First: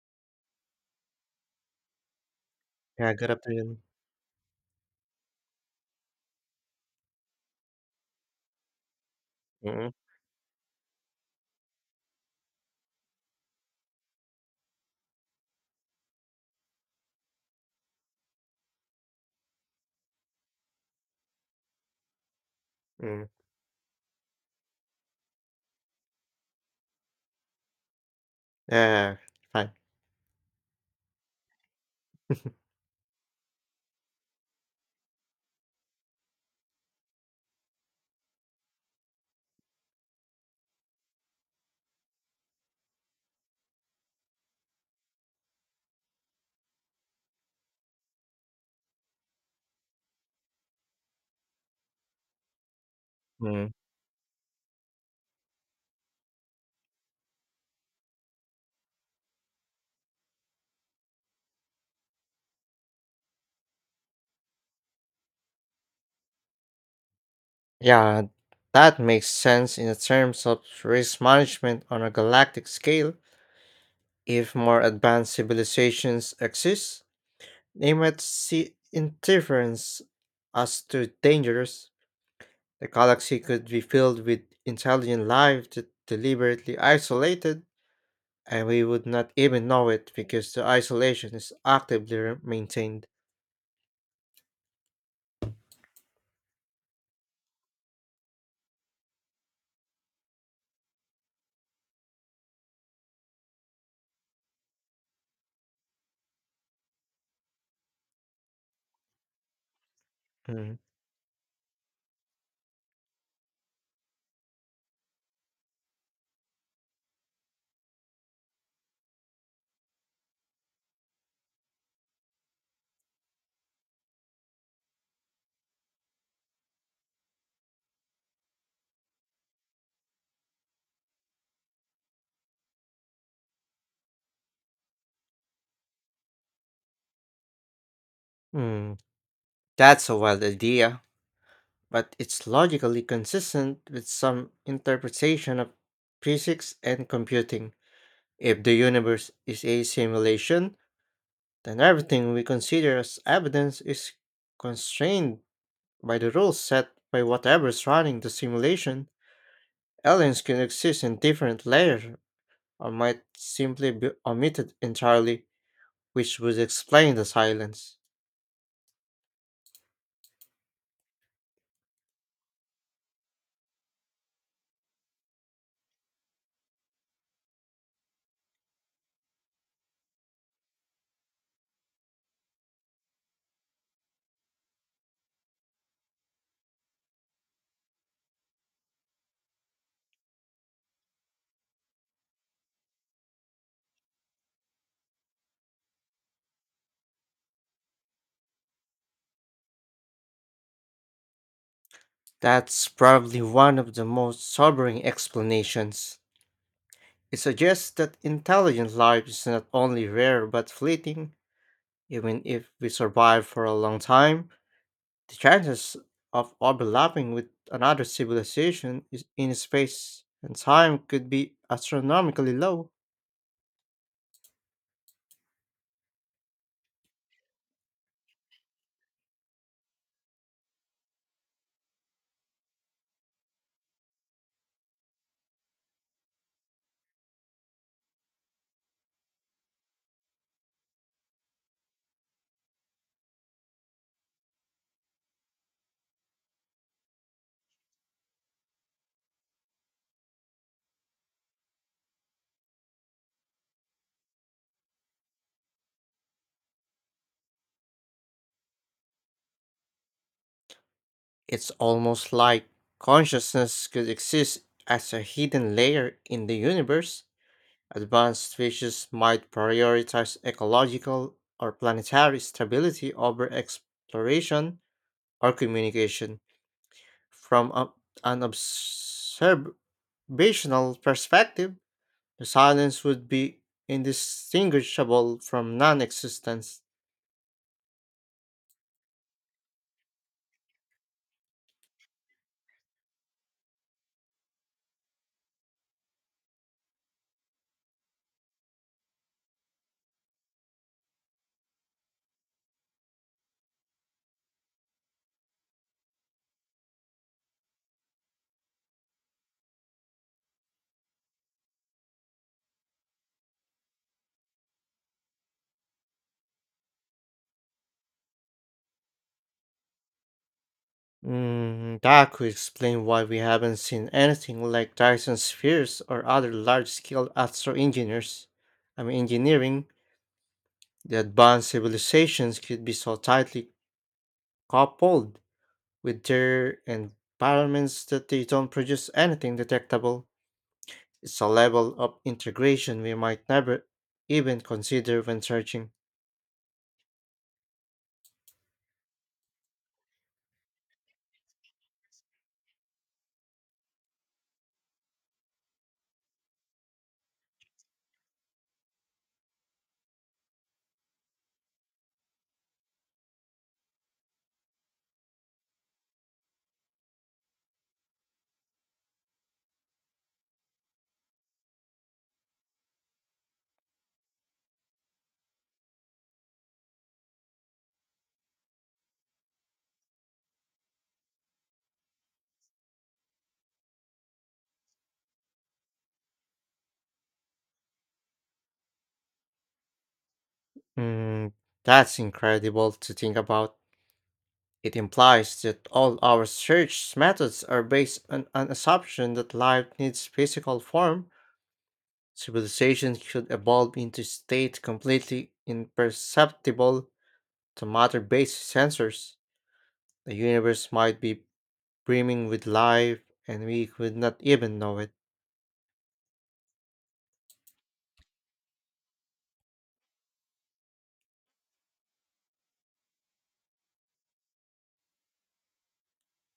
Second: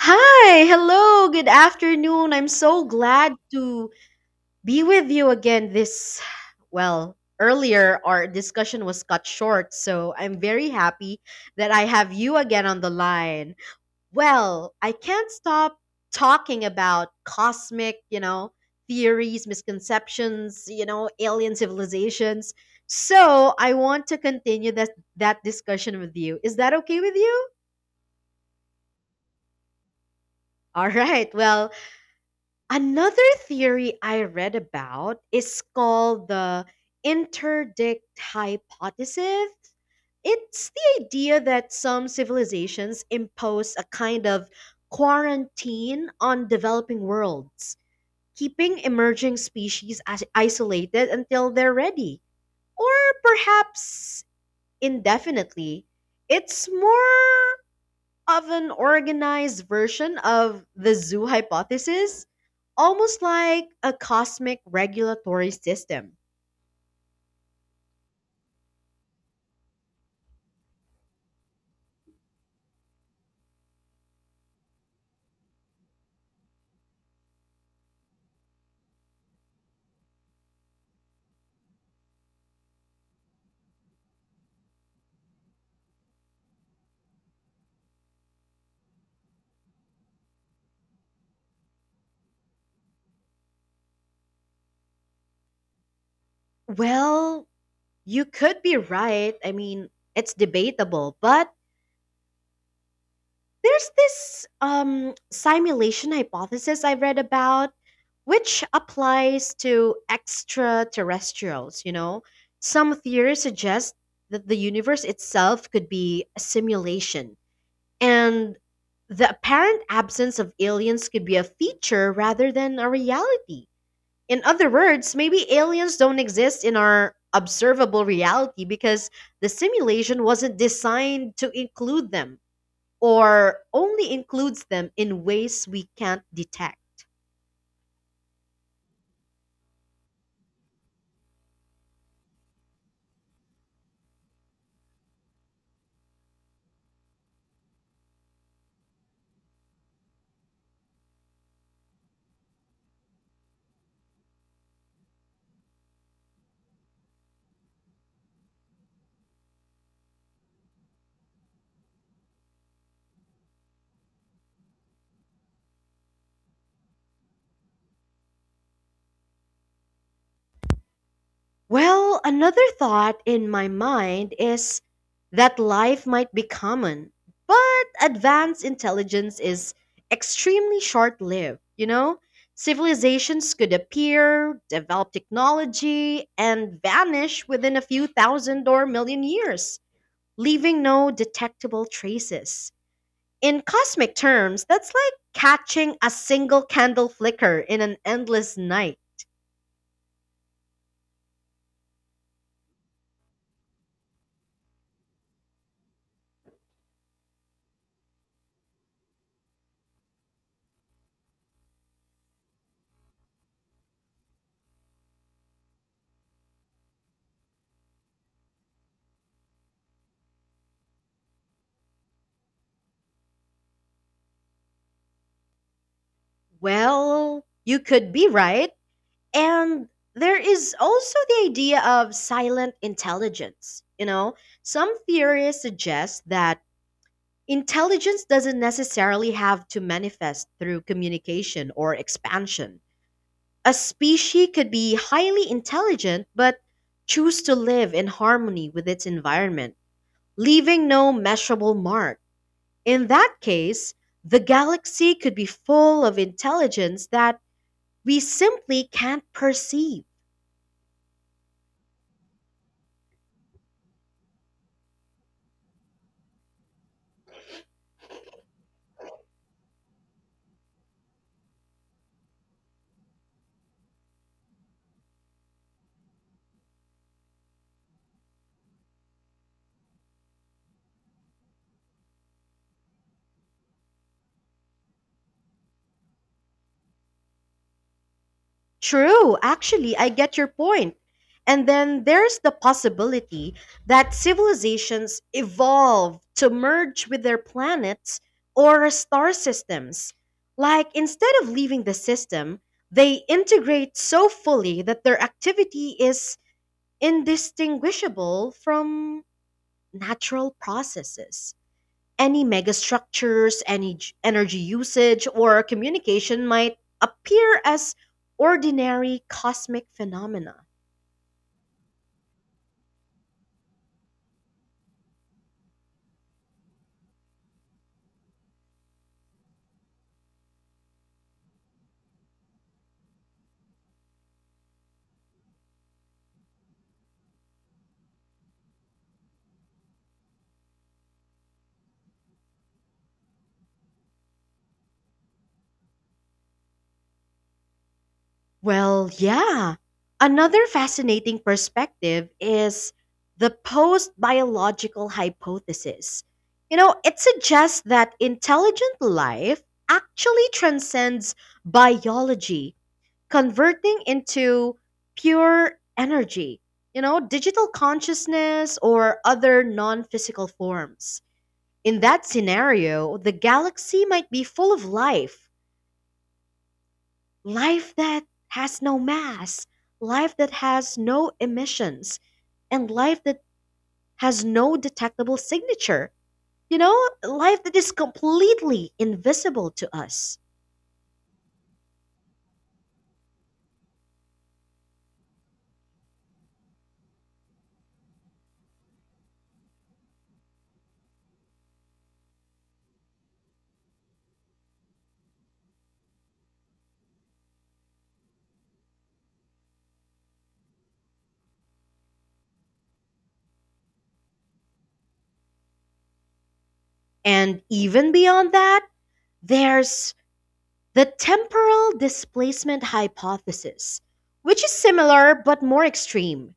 Hi, hello, good afternoon. I'm so Yeah, good glad afternoon. to be with you again this. Earlier our discussion was cut short, Mm, so I'm very happy that I have you again on the line. Well, I can't stop talking about cosmic, you know, theories, misconceptions, you know, alien civilizations. mm. So, I want to continue that discussion with you. Is that okay with you? Yeah, fine. All right. Well, another theory I read about is called the interdict hypothesis. It's the idea that some civilizations impose a kind of quarantine on developing worlds, keeping emerging species as isolated until they're ready, or Mm. perhaps indefinitely. It's more of an organized version of the zoo hypothesis, almost like a cosmic regulatory system. Yeah, that makes sense in terms of risk management on a galactic scale. If more advanced civilizations exist, they might see interference as too dangerous. The galaxy could be filled with intelligent life that deliberately isolated, and we would not even know it because the isolation is actively maintained. Well, you could be right. I mean, it's debatable, but there's this simulation hypothesis I read about, which applies to Mm. extraterrestrials, you know? Some theories suggest that the universe itself could be a simulation, and the apparent absence of aliens could be a feature rather than a reality. In other words, maybe aliens don't exist in our observable reality because the simulation wasn't designed to include them or only includes them in ways we can't detect. Mm. That's a wild idea, but it's logically consistent with some interpretation of physics and computing. If the universe is a simulation, then everything we consider as evidence is constrained by the rules set by whatever is running the simulation. Aliens can exist in different layers or might simply be omitted entirely, which would explain the silence. Well, another thought in my mind is that life might be common, but advanced intelligence is extremely short lived, you know? Civilizations could appear, develop technology, and vanish within a few thousand or million years, leaving no detectable traces. In cosmic terms, that's like catching a single candle flicker in an endless night. That's probably one of the most sobering explanations. It suggests that intelligent life is not only rare but fleeting. Even if we survive for a long time, the chances of overlapping with another civilization in space and time could be astronomically low. Well, you could be right. And there is also the idea of silent intelligence. You know, some theories suggest that intelligence doesn't necessarily have to manifest through communication or expansion. A species could be highly intelligent but choose to live in harmony with its environment, leaving no measurable mark. In that case, the galaxy could be full of intelligence that we simply can't perceive. It's almost like consciousness could exist as a hidden layer in the universe. Advanced species might prioritize ecological or planetary stability over exploration or communication. From an observational perspective, the silence would be indistinguishable from non existence. True, actually, I get your point. And then there's the possibility that civilizations evolve to merge with their planets or star systems. Like, instead of leaving the system, they integrate so fully that their activity is indistinguishable from natural processes. Any megastructures, any energy usage, or communication might appear as ordinary cosmic phenomena. Mm, that could explain why we haven't seen anything like Dyson spheres or other large-scale astro engineers. I mean, engineering, the advanced civilizations could be so tightly coupled with their environments that they don't produce anything detectable. It's a level of integration we might never even consider when searching. Well, yeah. Another fascinating perspective is the post biological hypothesis. You know, it suggests that intelligent life actually transcends biology, converting into pure energy, you know, digital consciousness or other non physical forms. In that scenario, the galaxy might be full of life, life that has no mass, life that has no emissions, and life that has no detectable signature. You know, life that is completely invisible to us. Mm, that's incredible to think about. It implies that all our search methods are based on an assumption that life needs physical form. Civilization should evolve into state completely imperceptible to matter-based sensors. The universe might be brimming with life, and we could not even know it. And even beyond that, there's the temporal displacement hypothesis, which is similar but more extreme.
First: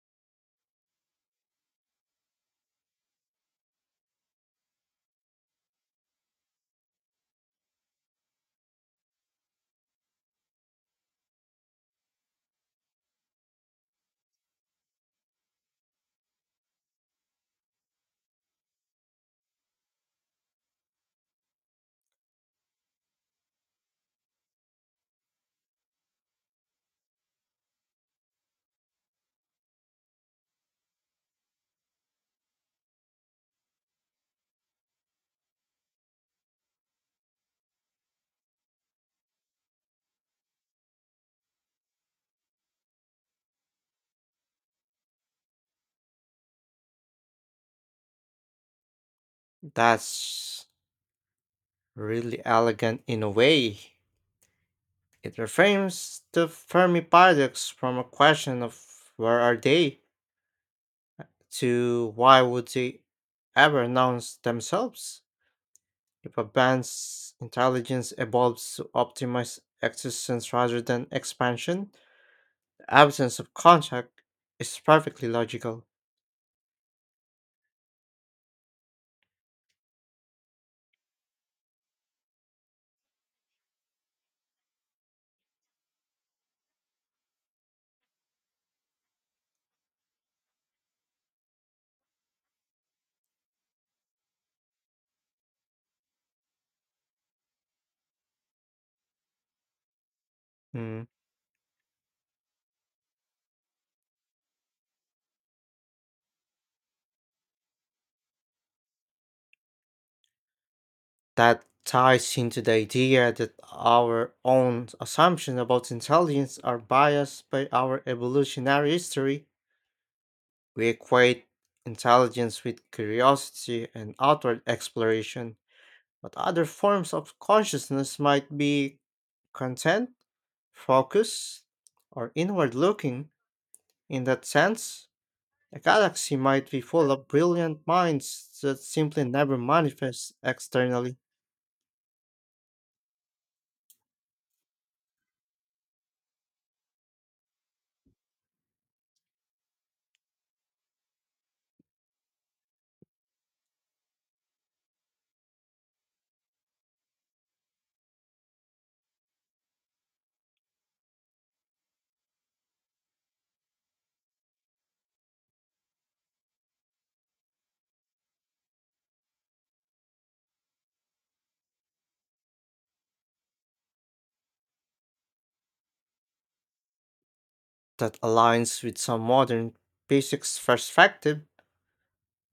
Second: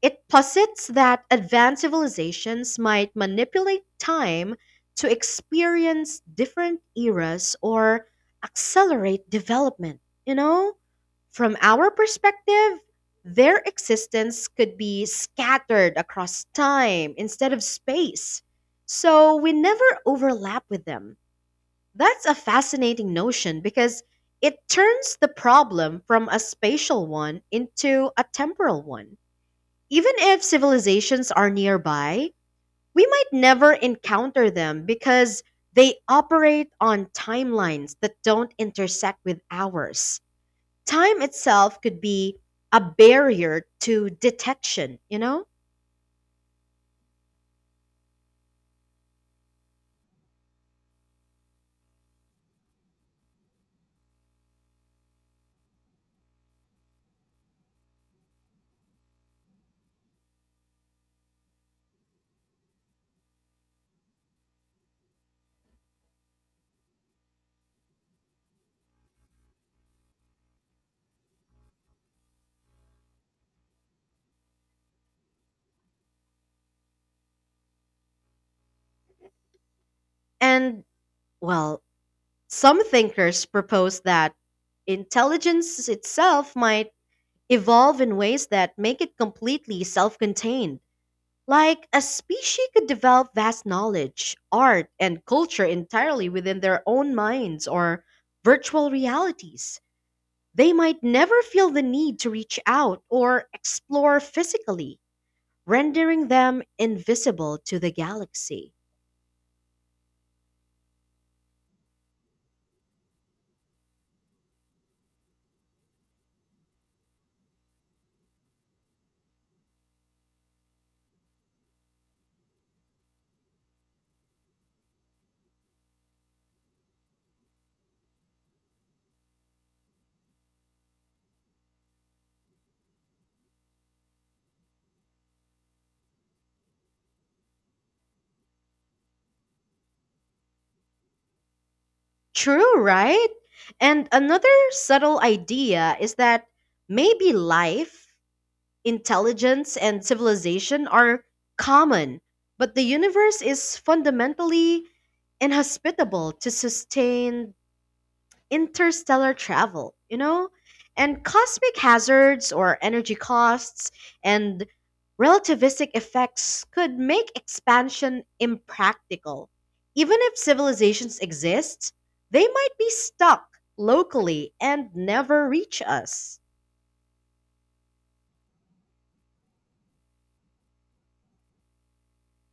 It posits that advanced civilizations might manipulate time to experience different eras or accelerate development. You know, from our perspective, their existence could be scattered across time instead of space. So we never overlap with them. That's a fascinating notion because it turns the problem from a spatial one into a temporal one. Even if civilizations are nearby, we might never encounter them because they operate on timelines that don't intersect with ours. Time itself could be a barrier to detection, you know? That's really elegant in a way. It reframes the Fermi paradox from a question of where are they to why would they ever announce themselves? If a band's intelligence evolves to optimize existence rather than expansion, the absence of contact is perfectly logical. And, well, some thinkers propose that intelligence itself might evolve in ways that make it completely self contained. Like a species could develop vast knowledge, art, and culture entirely within their own minds or virtual realities. They might Mm, never feel the need to reach out or explore physically, rendering them invisible to the galaxy. that ties into the idea that our own assumptions about intelligence are biased by our evolutionary history. We equate intelligence with curiosity and outward exploration, but other forms of consciousness might be content, focused, or inward looking. In that sense, a galaxy might be full of brilliant minds that simply never manifest externally. True, right? And another subtle idea is that maybe life, intelligence and civilization are common, but the universe is fundamentally inhospitable to sustained interstellar travel, you know? And cosmic hazards or energy costs and relativistic effects could make expansion impractical. Even if civilizations exist, they might be stuck locally and never reach us. That aligns with some modern physics perspective.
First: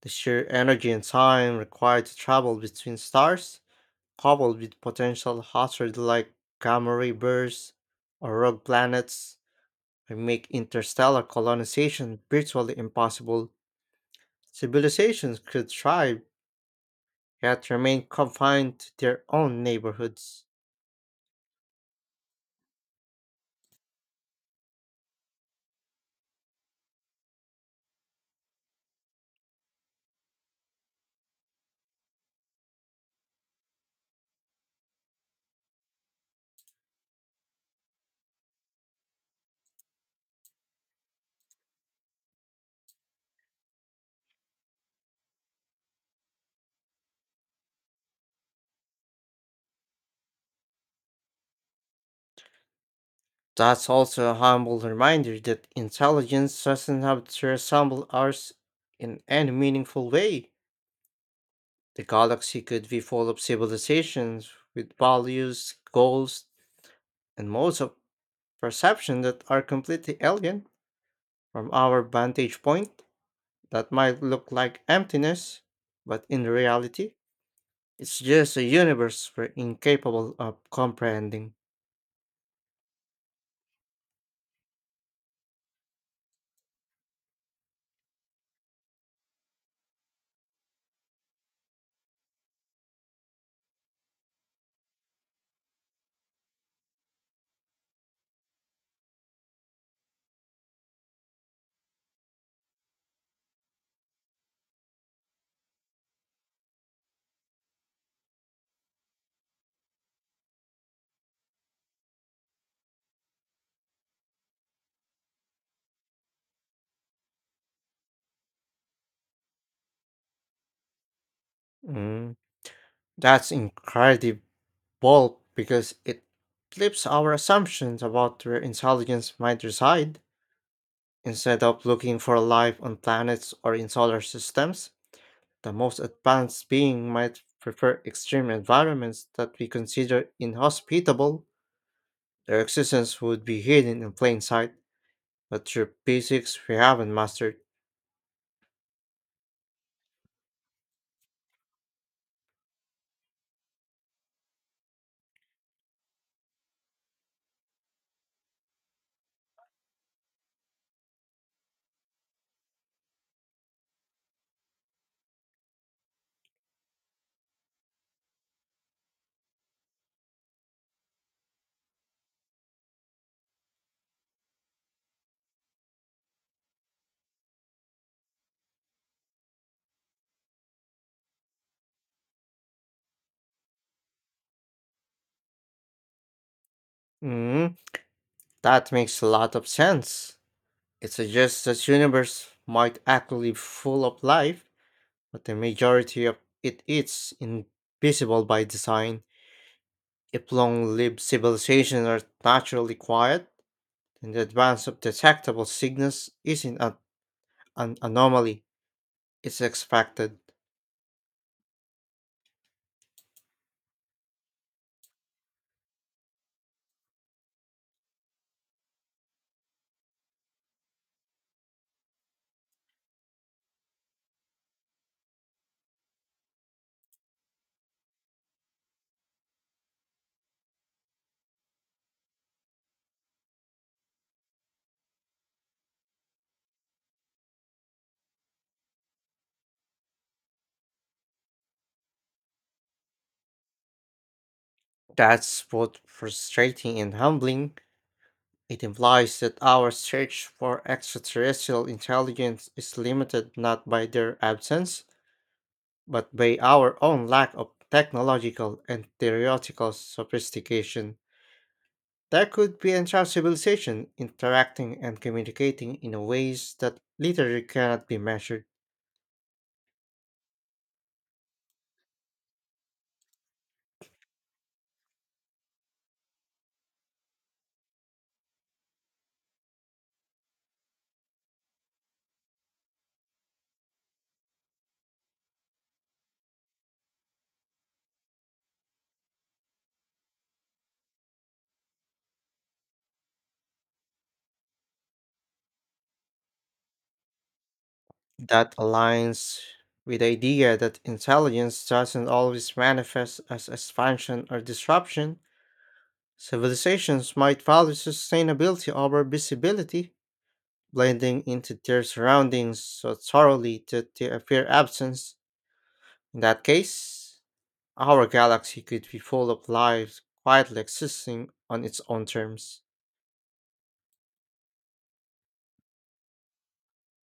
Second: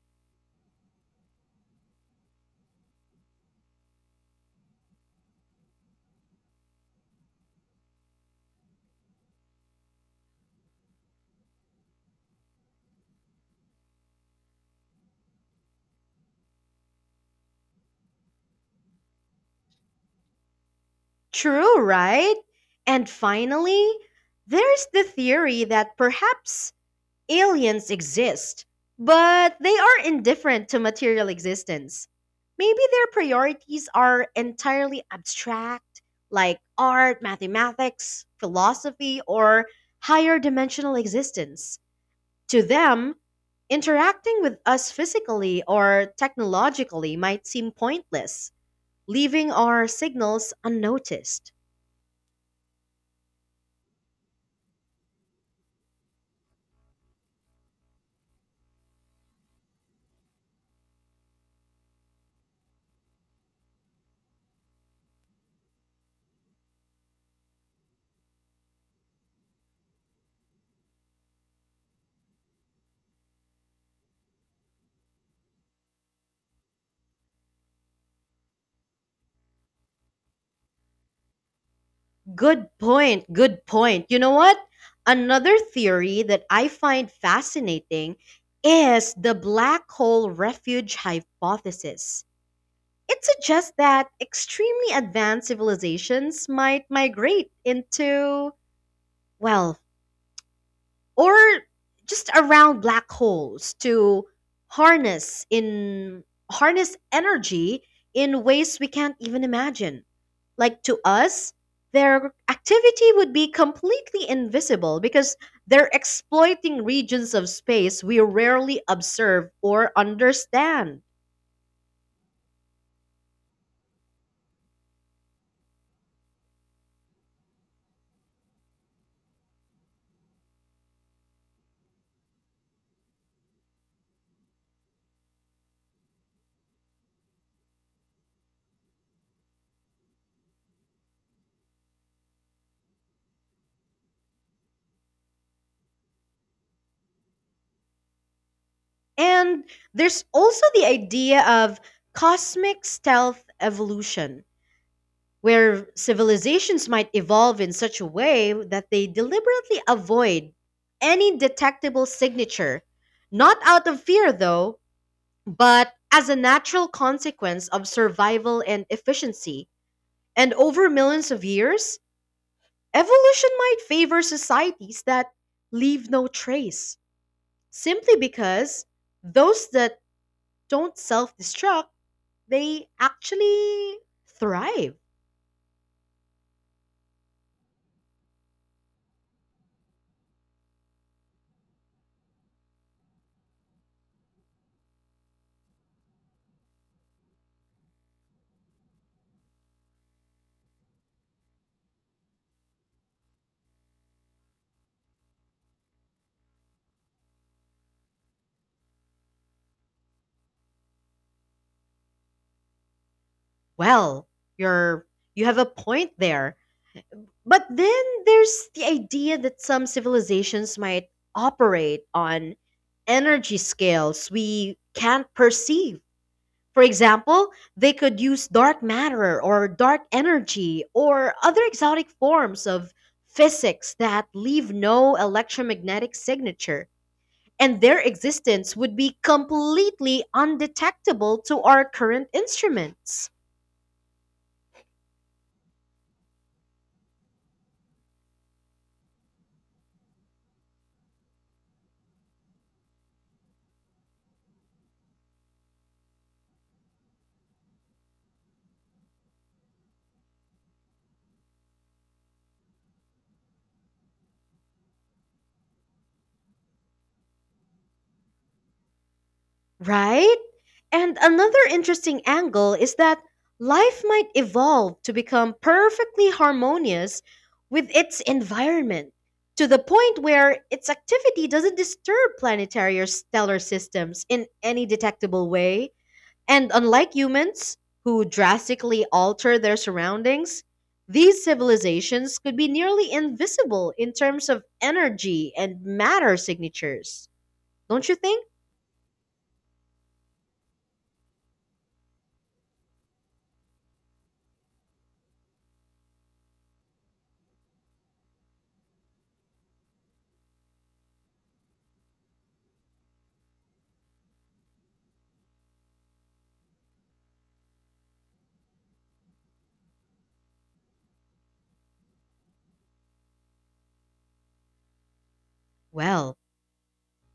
The sheer energy and time required to travel between stars, coupled with potential hazards like gamma ray bursts or rogue planets, can make interstellar colonization virtually impossible. Civilizations could thrive, yet remain confined to their own neighborhoods. True, right? And finally, there's the theory that perhaps aliens exist, but they are indifferent to material existence. Maybe their priorities are entirely abstract, like art, mathematics, philosophy, or higher dimensional existence. To them, interacting with us physically or technologically might seem pointless, leaving our signals unnoticed. That's also a humble reminder that intelligence doesn't have to resemble ours in any meaningful way. The galaxy could be full of civilizations with values, goals, and modes of perception that are completely alien. From our vantage point, that might look like emptiness, but in reality, it's just a universe we're incapable of comprehending. Good point. Good point. You know what? Another theory that I find fascinating is the black hole refuge hypothesis. It suggests that extremely advanced civilizations might migrate into, well, or just around black holes to harness in harness energy in ways we can't even imagine. Like to us, their activity would be completely invisible because they're exploiting regions of space we rarely observe or understand. Mm, that's incredible because it flips our assumptions about where intelligence might reside. Instead of looking for life on planets or in solar systems, the most advanced being might prefer extreme environments that we consider inhospitable. Their existence would be hidden in plain sight, but through physics we haven't mastered. And there's also the idea of cosmic stealth evolution, where civilizations might evolve in such a way that they deliberately avoid any detectable signature, not out of fear, though, but as a natural consequence of survival and efficiency. And over millions of years, evolution might favor societies that leave no trace, simply because those that don't self destruct, they actually thrive. Mm, that makes a lot of sense. It suggests that universe might actually be full of life, but the majority of it is invisible by design. If long-lived civilizations are naturally quiet, then the advance of detectable signals isn't an anomaly. It's expected. Well, you're you have a point there. But then there's the idea that some civilizations might operate on energy scales we can't perceive. For example, they could use dark matter or dark energy or other exotic forms of physics that leave no electromagnetic signature, and their existence would be completely undetectable to our current instruments. That's both frustrating and humbling. It implies that our search for extraterrestrial intelligence is limited not by their absence, but by our own lack of technological and theoretical sophistication. There could be entire civilization interacting and communicating in ways that literally cannot be measured. Right? And another interesting angle is that life might evolve to become perfectly harmonious with its environment to the point where its activity doesn't disturb planetary or stellar systems in any detectable way. And unlike humans, who drastically alter their surroundings, these civilizations could be nearly invisible in terms of energy and matter signatures. Don't you think? That aligns with the idea that intelligence doesn't always manifest as expansion or disruption. Civilizations might value sustainability over visibility, blending into their surroundings so thoroughly that they appear absent. In that case, our galaxy could be full of life quietly existing on its own terms. Well,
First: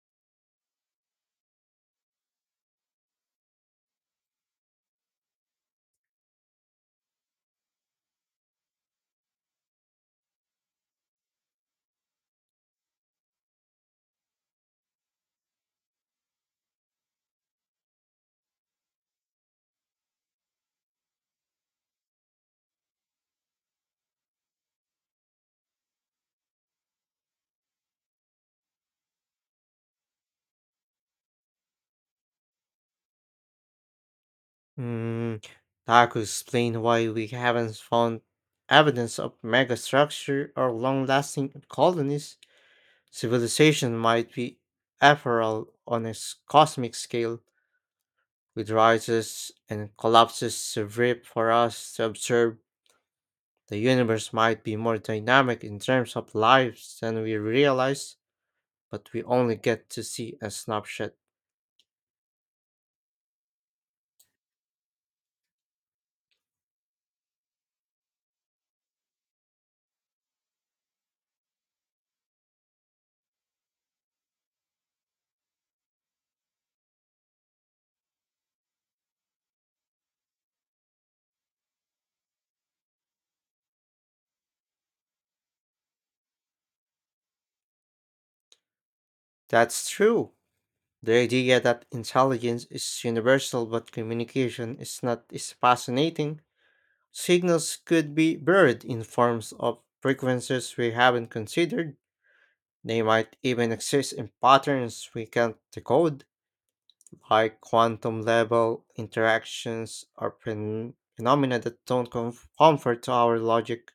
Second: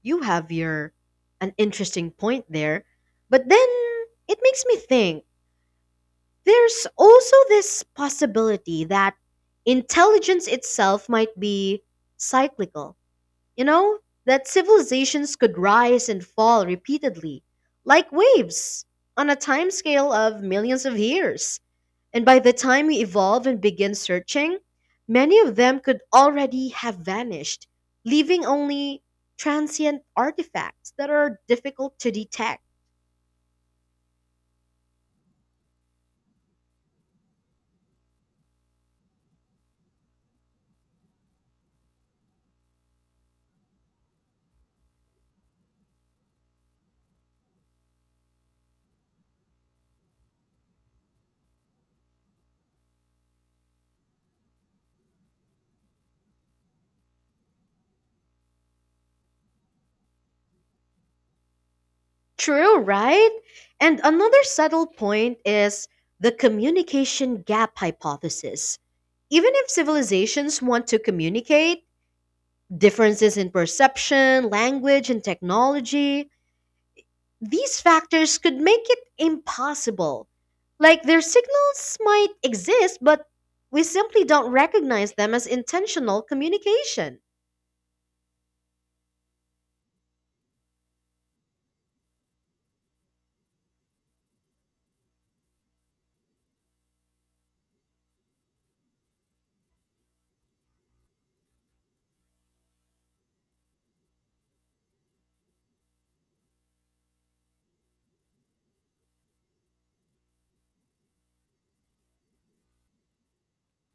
You have your an interesting point there, but then it makes me think there's also this possibility that intelligence itself might be cyclical. You know, that civilizations could rise and fall repeatedly, like waves, on a timescale of millions of years. And by the time we evolve and begin searching, many of them could already have vanished, leaving only transient artifacts that are difficult to detect. Hmm, that could explain why we haven't found evidence of megastructure or long-lasting colonies. Civilization might be ephemeral on a cosmic scale. It rises and collapses a rip for us to observe. The universe might be more dynamic in terms of lives than we realize, but we only get to see a snapshot. True, right? And another subtle point is the communication gap hypothesis. Even if civilizations want to communicate, differences in perception, language, and technology, these factors could make it impossible. Like their signals might exist, but we simply don't recognize them as intentional communication. That's true. The idea that intelligence is universal but communication is not is fascinating. Signals could be buried in forms of frequencies we haven't considered. They might even exist in patterns we can't decode. High quantum level interactions are phenomena that don't comfort to our logic.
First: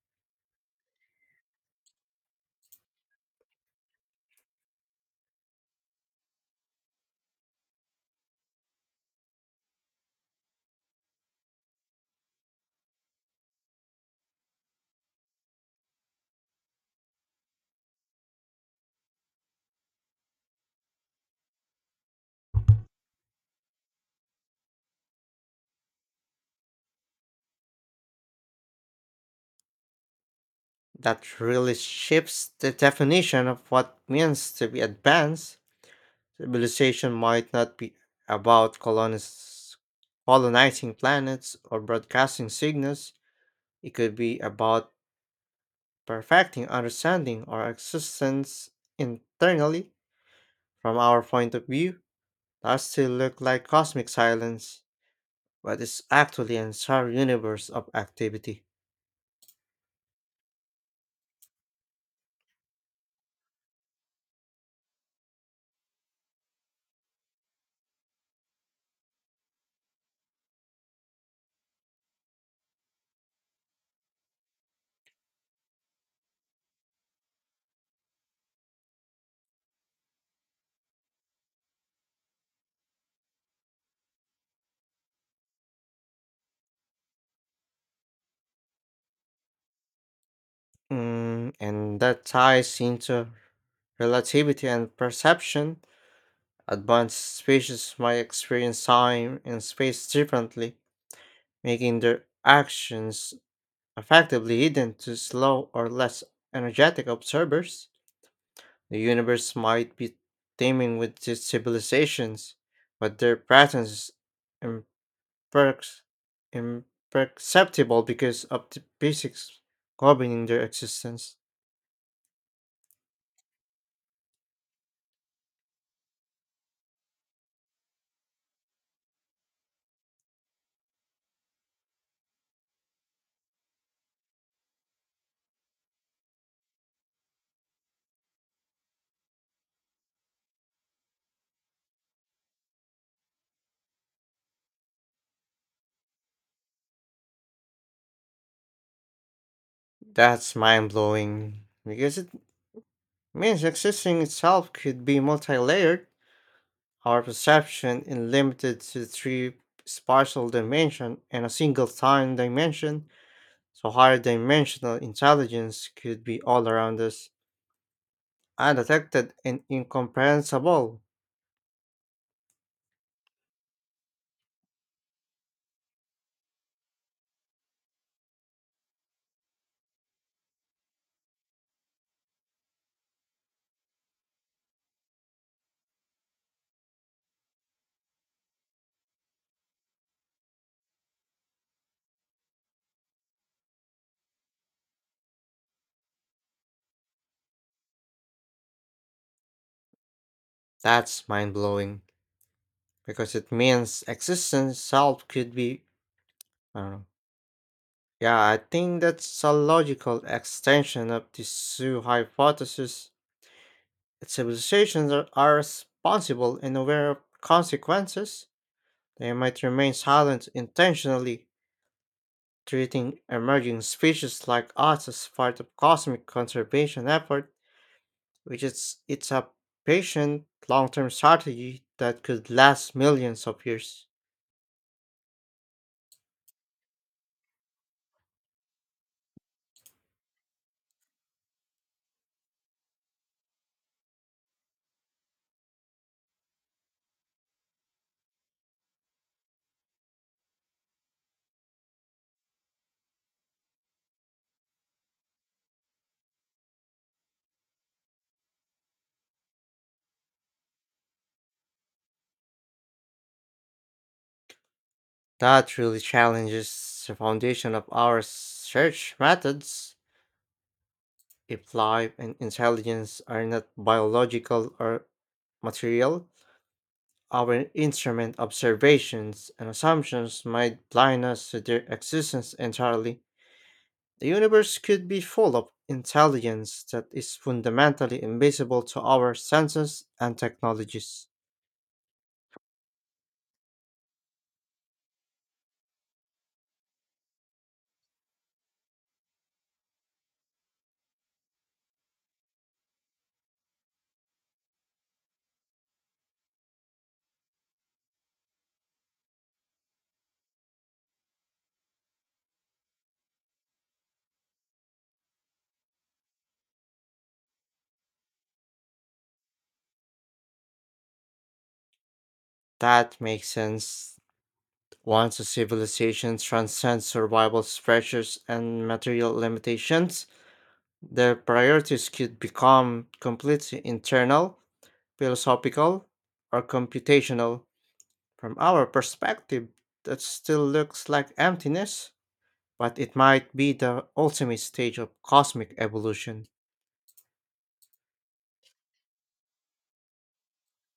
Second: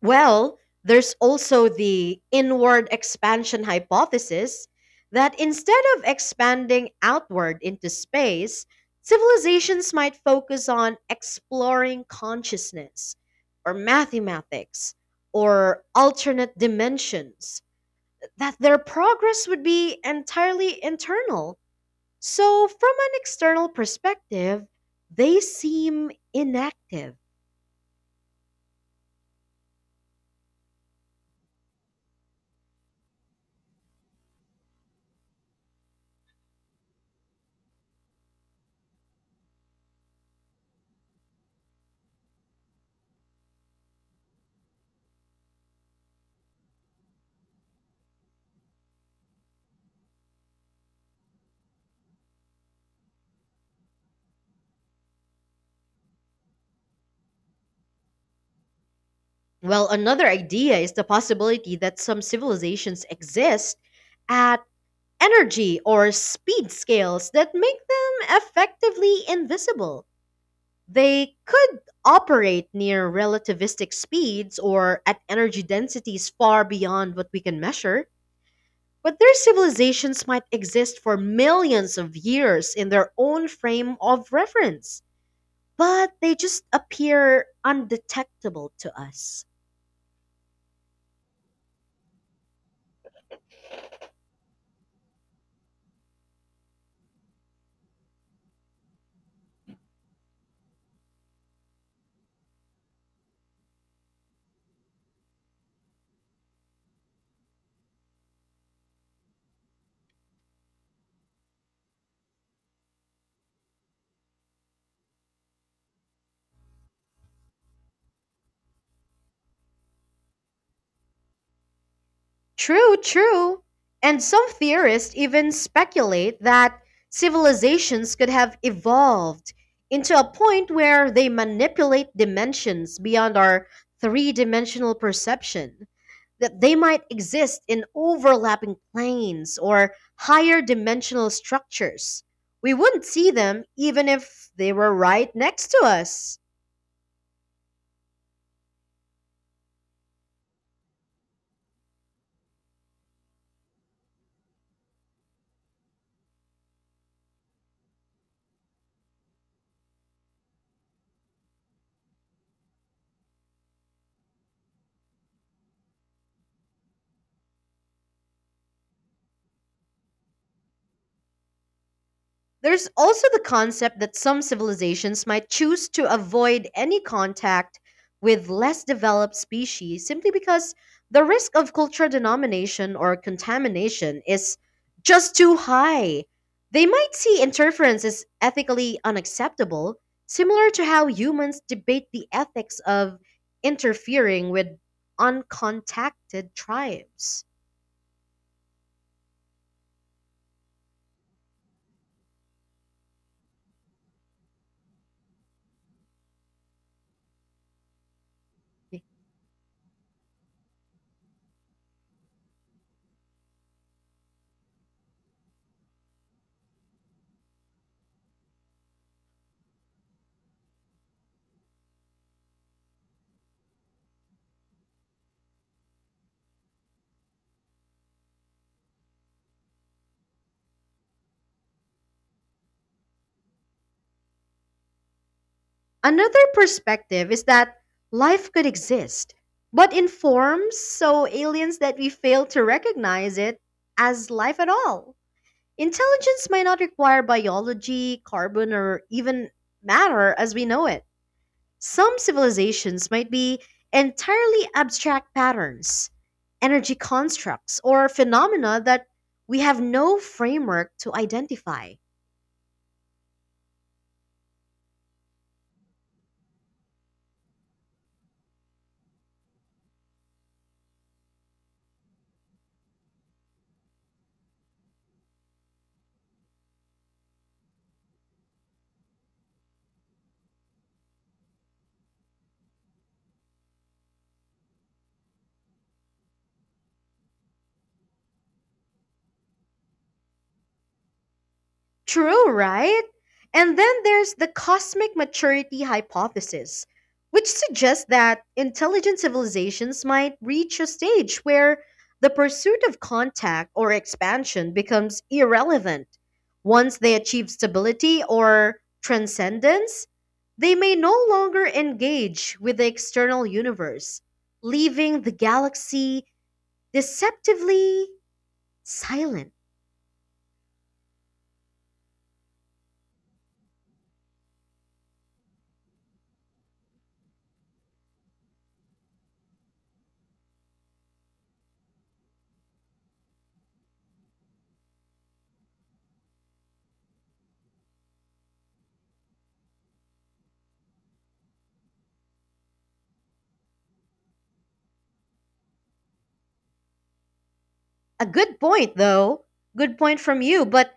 Well, there's also the inward expansion hypothesis that instead of expanding outward into space, civilizations might focus on exploring consciousness or mathematics or alternate dimensions, that their progress would be entirely internal. So, from an external perspective, they seem inactive. That really shifts the definition of what means to be advanced. Civilization might not be about colonizing planets or broadcasting signals. It could be about perfecting understanding our existence internally. From our point of view, that still look like cosmic silence, but it's actually an entire universe of activity. Well, another idea is the possibility that some civilizations exist at energy or speed scales that make them effectively invisible. They could operate near relativistic speeds or at energy densities far beyond what we can measure. But their civilizations might exist for millions of years in their own frame of reference, but they just appear undetectable to us. Mm, and that ties into relativity and perception. Advanced species might experience time and space differently, making their actions effectively hidden to slow or less energetic observers. The universe might be teeming with these civilizations, but their presence perks imperceptible because of the basics governing their existence. True, true. And some theorists even speculate that civilizations could have evolved into a point where they manipulate dimensions beyond our three dimensional perception, that they might exist in overlapping planes or higher dimensional structures. We wouldn't see them even if they were right next to us. That's mind blowing because it means existing itself could be multi layered. Our perception is limited to three spatial dimension and a single time dimension, so higher dimensional intelligence could be all around us, undetected and incomprehensible. There's also the concept that some civilizations might choose to avoid any contact with less developed species simply because the risk of cultural denomination or contamination is just too high. They might see interference as ethically unacceptable, similar to how humans debate the ethics of interfering with uncontacted tribes. That's mind blowing because it means existence itself could be, I don't know. Yeah, I think that's a logical extension of the Sioux hypothesis. If civilizations are responsible and aware of consequences, they might remain silent intentionally, treating emerging species like us as part of cosmic conservation effort, which is it's a patient long-term strategy that could last millions of years. Another perspective is that life could exist, but in forms so aliens that we fail to recognize it as life at all. Intelligence might not require biology, carbon, or even matter as we know it. Some civilizations might be entirely abstract patterns, energy constructs, or phenomena that we have no framework to identify. That really challenges the foundation of our search methods. If life and intelligence are not biological or material, our instrument observations and assumptions might blind us to their existence entirely. The universe could be full of intelligence that is fundamentally invisible to our senses and technologies. True, right? And then there's the cosmic maturity hypothesis, which suggests that intelligent civilizations might reach a stage where the pursuit of contact or expansion becomes irrelevant. Once they achieve stability or transcendence, they may no longer engage with the external universe, leaving the galaxy deceptively silent. That makes sense. Once a civilization transcends survival pressures and material limitations, their priorities could become completely internal philosophical, or computational. From our perspective, that still looks like emptiness, but it might be the ultimate stage of cosmic evolution. A good point, though. Good point from you, but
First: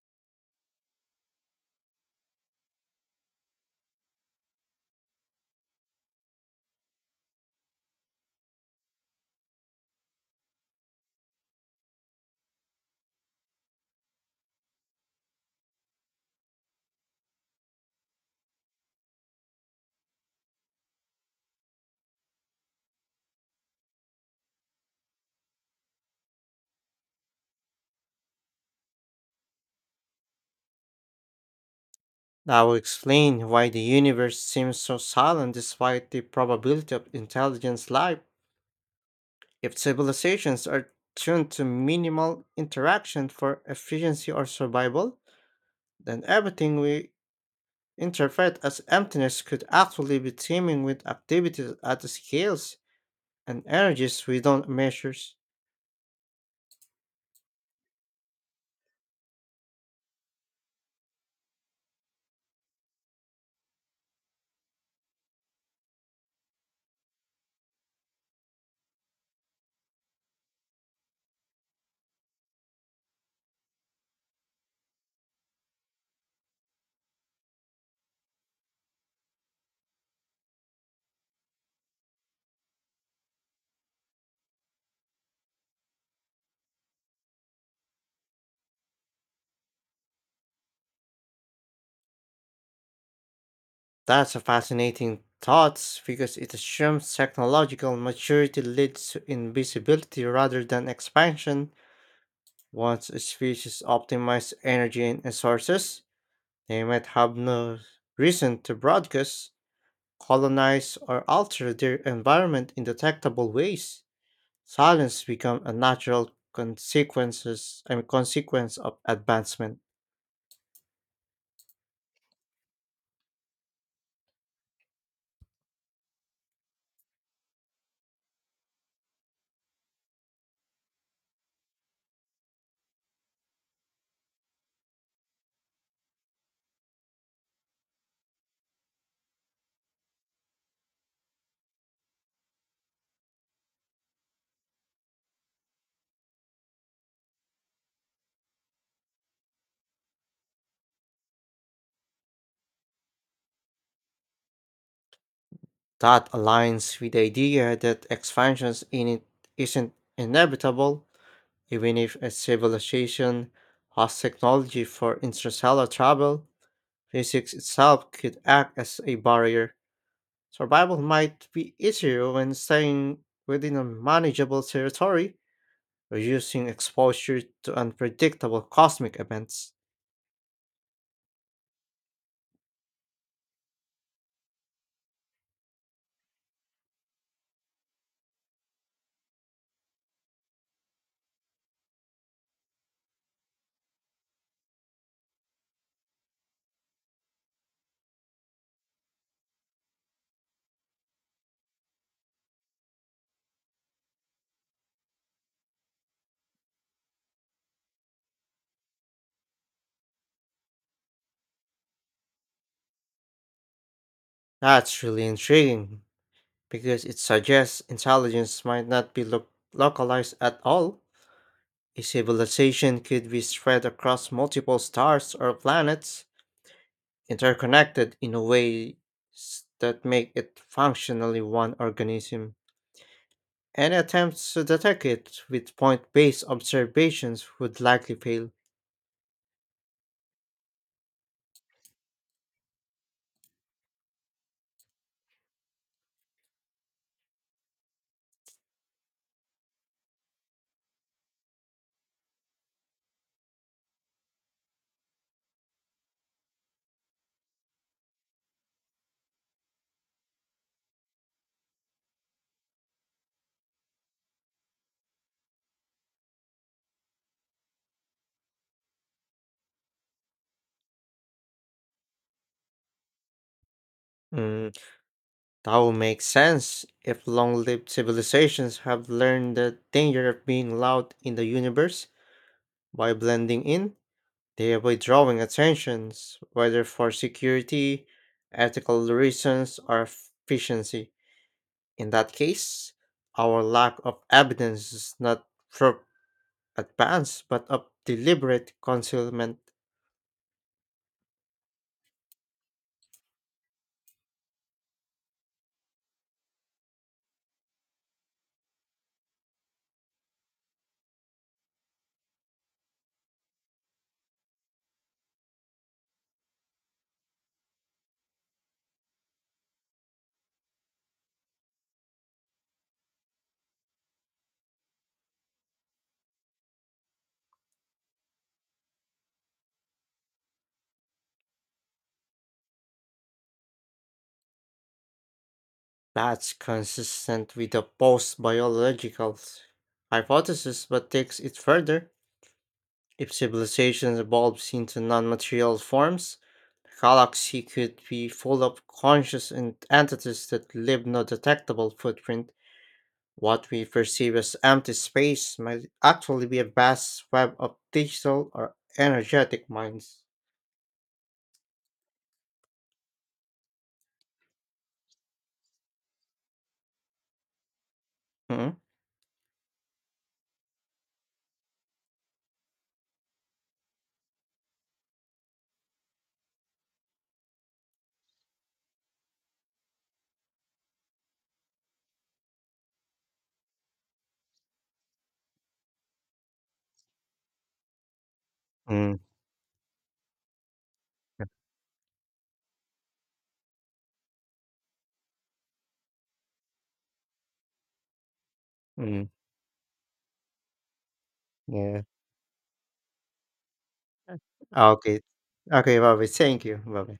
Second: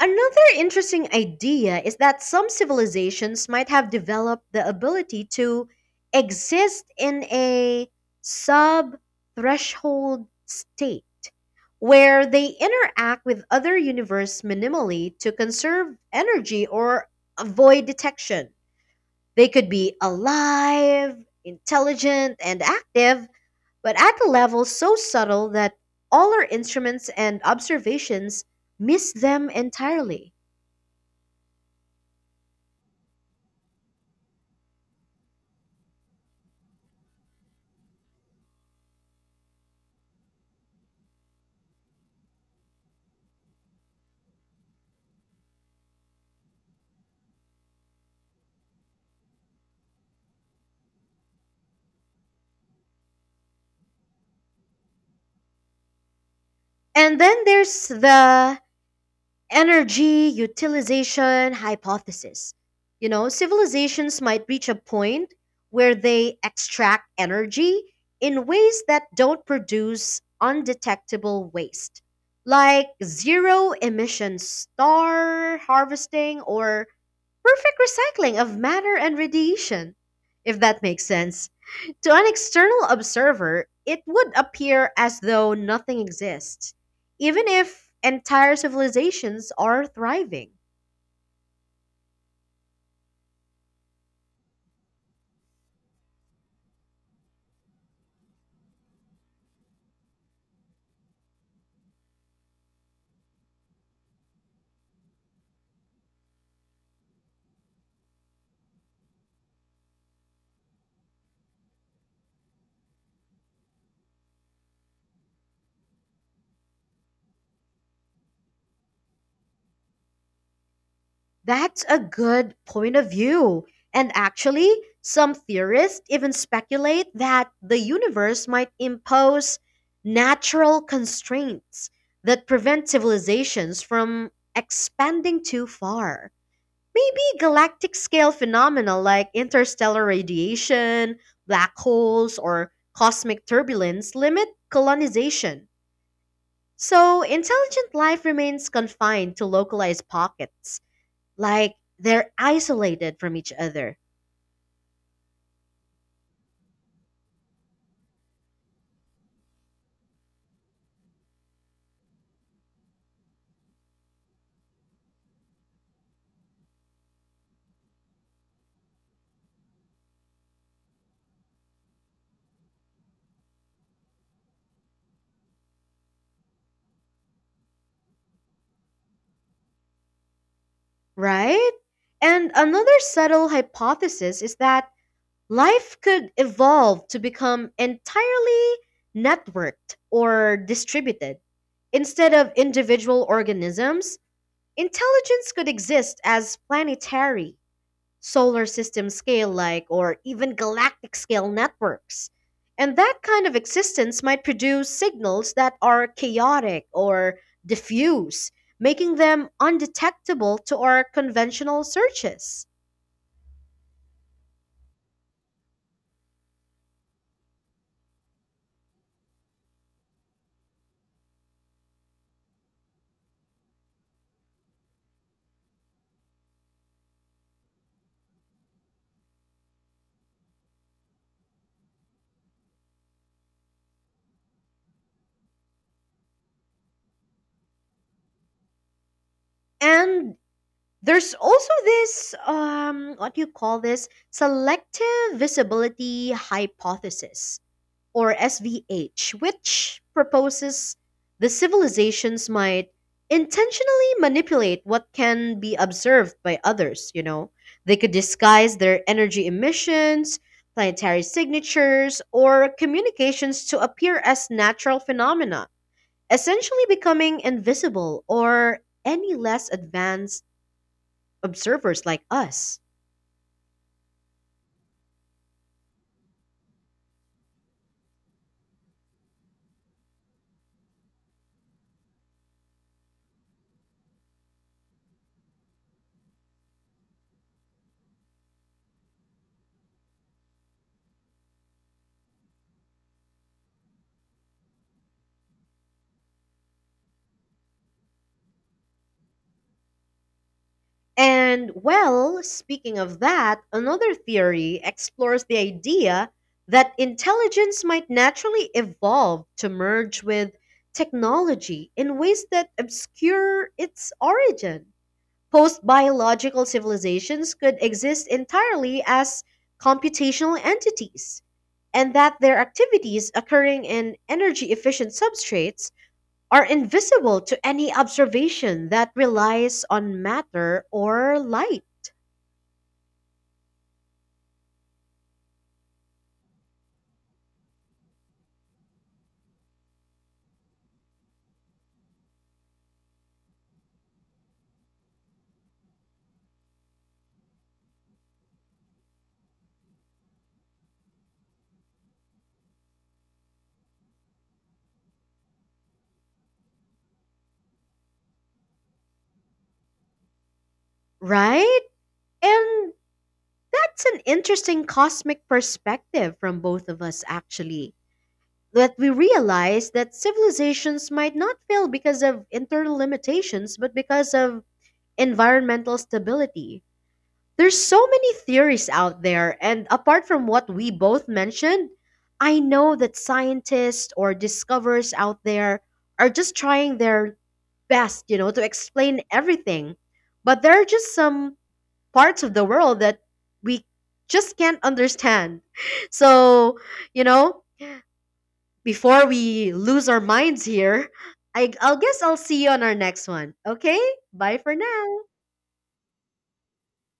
another interesting idea is that some civilizations might have developed the ability to exist in a sub threshold state where they interact with other universe minimally to conserve energy or avoid detection. They could be alive, intelligent, and active, but at a level so subtle that all our instruments and observations miss them entirely. That will explain why the universe seems so silent despite the probability of intelligent life. If civilizations are tuned to minimal interaction for efficiency or survival, then everything we interpret as emptiness could actually be teeming with activities at the scales and energies we don't measure. And then there's the energy utilization hypothesis. You know, civilizations might reach a point where they extract energy in ways that don't produce undetectable waste, like zero emission star harvesting or perfect recycling of matter and radiation, if that makes sense. To an external observer, it would appear as though nothing exists, even if entire civilizations are thriving. That's a fascinating thought because it assumes technological maturity leads to invisibility rather than expansion. Once a species optimizes energy and resources, they might have no reason to broadcast, colonize, or alter their environment in detectable ways. Silence become a natural consequences I mean, consequence of advancement. That's a good point of view. And actually, some theorists even speculate that the universe might impose natural constraints that prevent civilizations from expanding too far. Maybe galactic scale phenomena like interstellar radiation, black holes, or cosmic turbulence limit colonization. So intelligent life remains confined to localized pockets, like they're isolated from each other, That aligns with the idea that expansions in it isn't inevitable, even if a civilization has technology for interstellar travel, physics itself could act as a barrier. Survival might be easier when staying within a manageable territory, reducing exposure to unpredictable cosmic events. right? And another subtle hypothesis is that life could evolve to become entirely networked or distributed. Instead of individual organisms, intelligence could exist as planetary, solar system scale like, or even galactic scale networks. And that kind of existence might produce signals that are chaotic or diffuse, making them undetectable to our conventional searches. That's really intriguing because it suggests intelligence might not be localized at all. A civilization could be spread across multiple stars or planets, interconnected in a way that make it functionally one organism. Any attempts to detect it with point-based observations would likely fail. And there's also this, what do you call this? Selective visibility hypothesis or SVH, which proposes the civilizations might intentionally manipulate what can be observed by others, you know. They could disguise their energy emissions, planetary signatures, or communications to appear as natural phenomena, essentially becoming invisible or any less advanced observers like us. Mm, that would make sense if long-lived civilizations have learned the danger of being loud in the universe by blending in. They avoid drawing attentions, whether for security, ethical reasons, or efficiency. In that case, our lack of evidence is not proof advance but of deliberate concealment. And well, speaking of that, another theory explores the idea that intelligence might naturally evolve to merge with technology in ways that obscure its origin. Post biological civilizations could exist entirely as computational entities, and that their activities occurring in energy efficient substrates are invisible to any observation that relies on matter or light. That's consistent with the post biological hypothesis but takes it further. If civilizations evolves into non material forms, the galaxy could be full of conscious entities that leave no detectable footprint. What we perceive as empty space might actually be a vast web of digital or energetic minds. Right? And that's an interesting cosmic perspective from both of us, actually. Hmm? That we realize that civilizations might not fail because of internal limitations, but because of environmental stability. There's so many theories out there, and apart from what we both mentioned, I know that scientists or discoverers out there are just trying their best, you know, to Mm, explain everything. But there are just some parts of the world that we just can't understand. So, you know, before mm, we lose our minds here, I, I'll yeah. guess I'll see you on our next one. Okay? Bye for now. Okay. Okay, Bobby, thank you. Bye.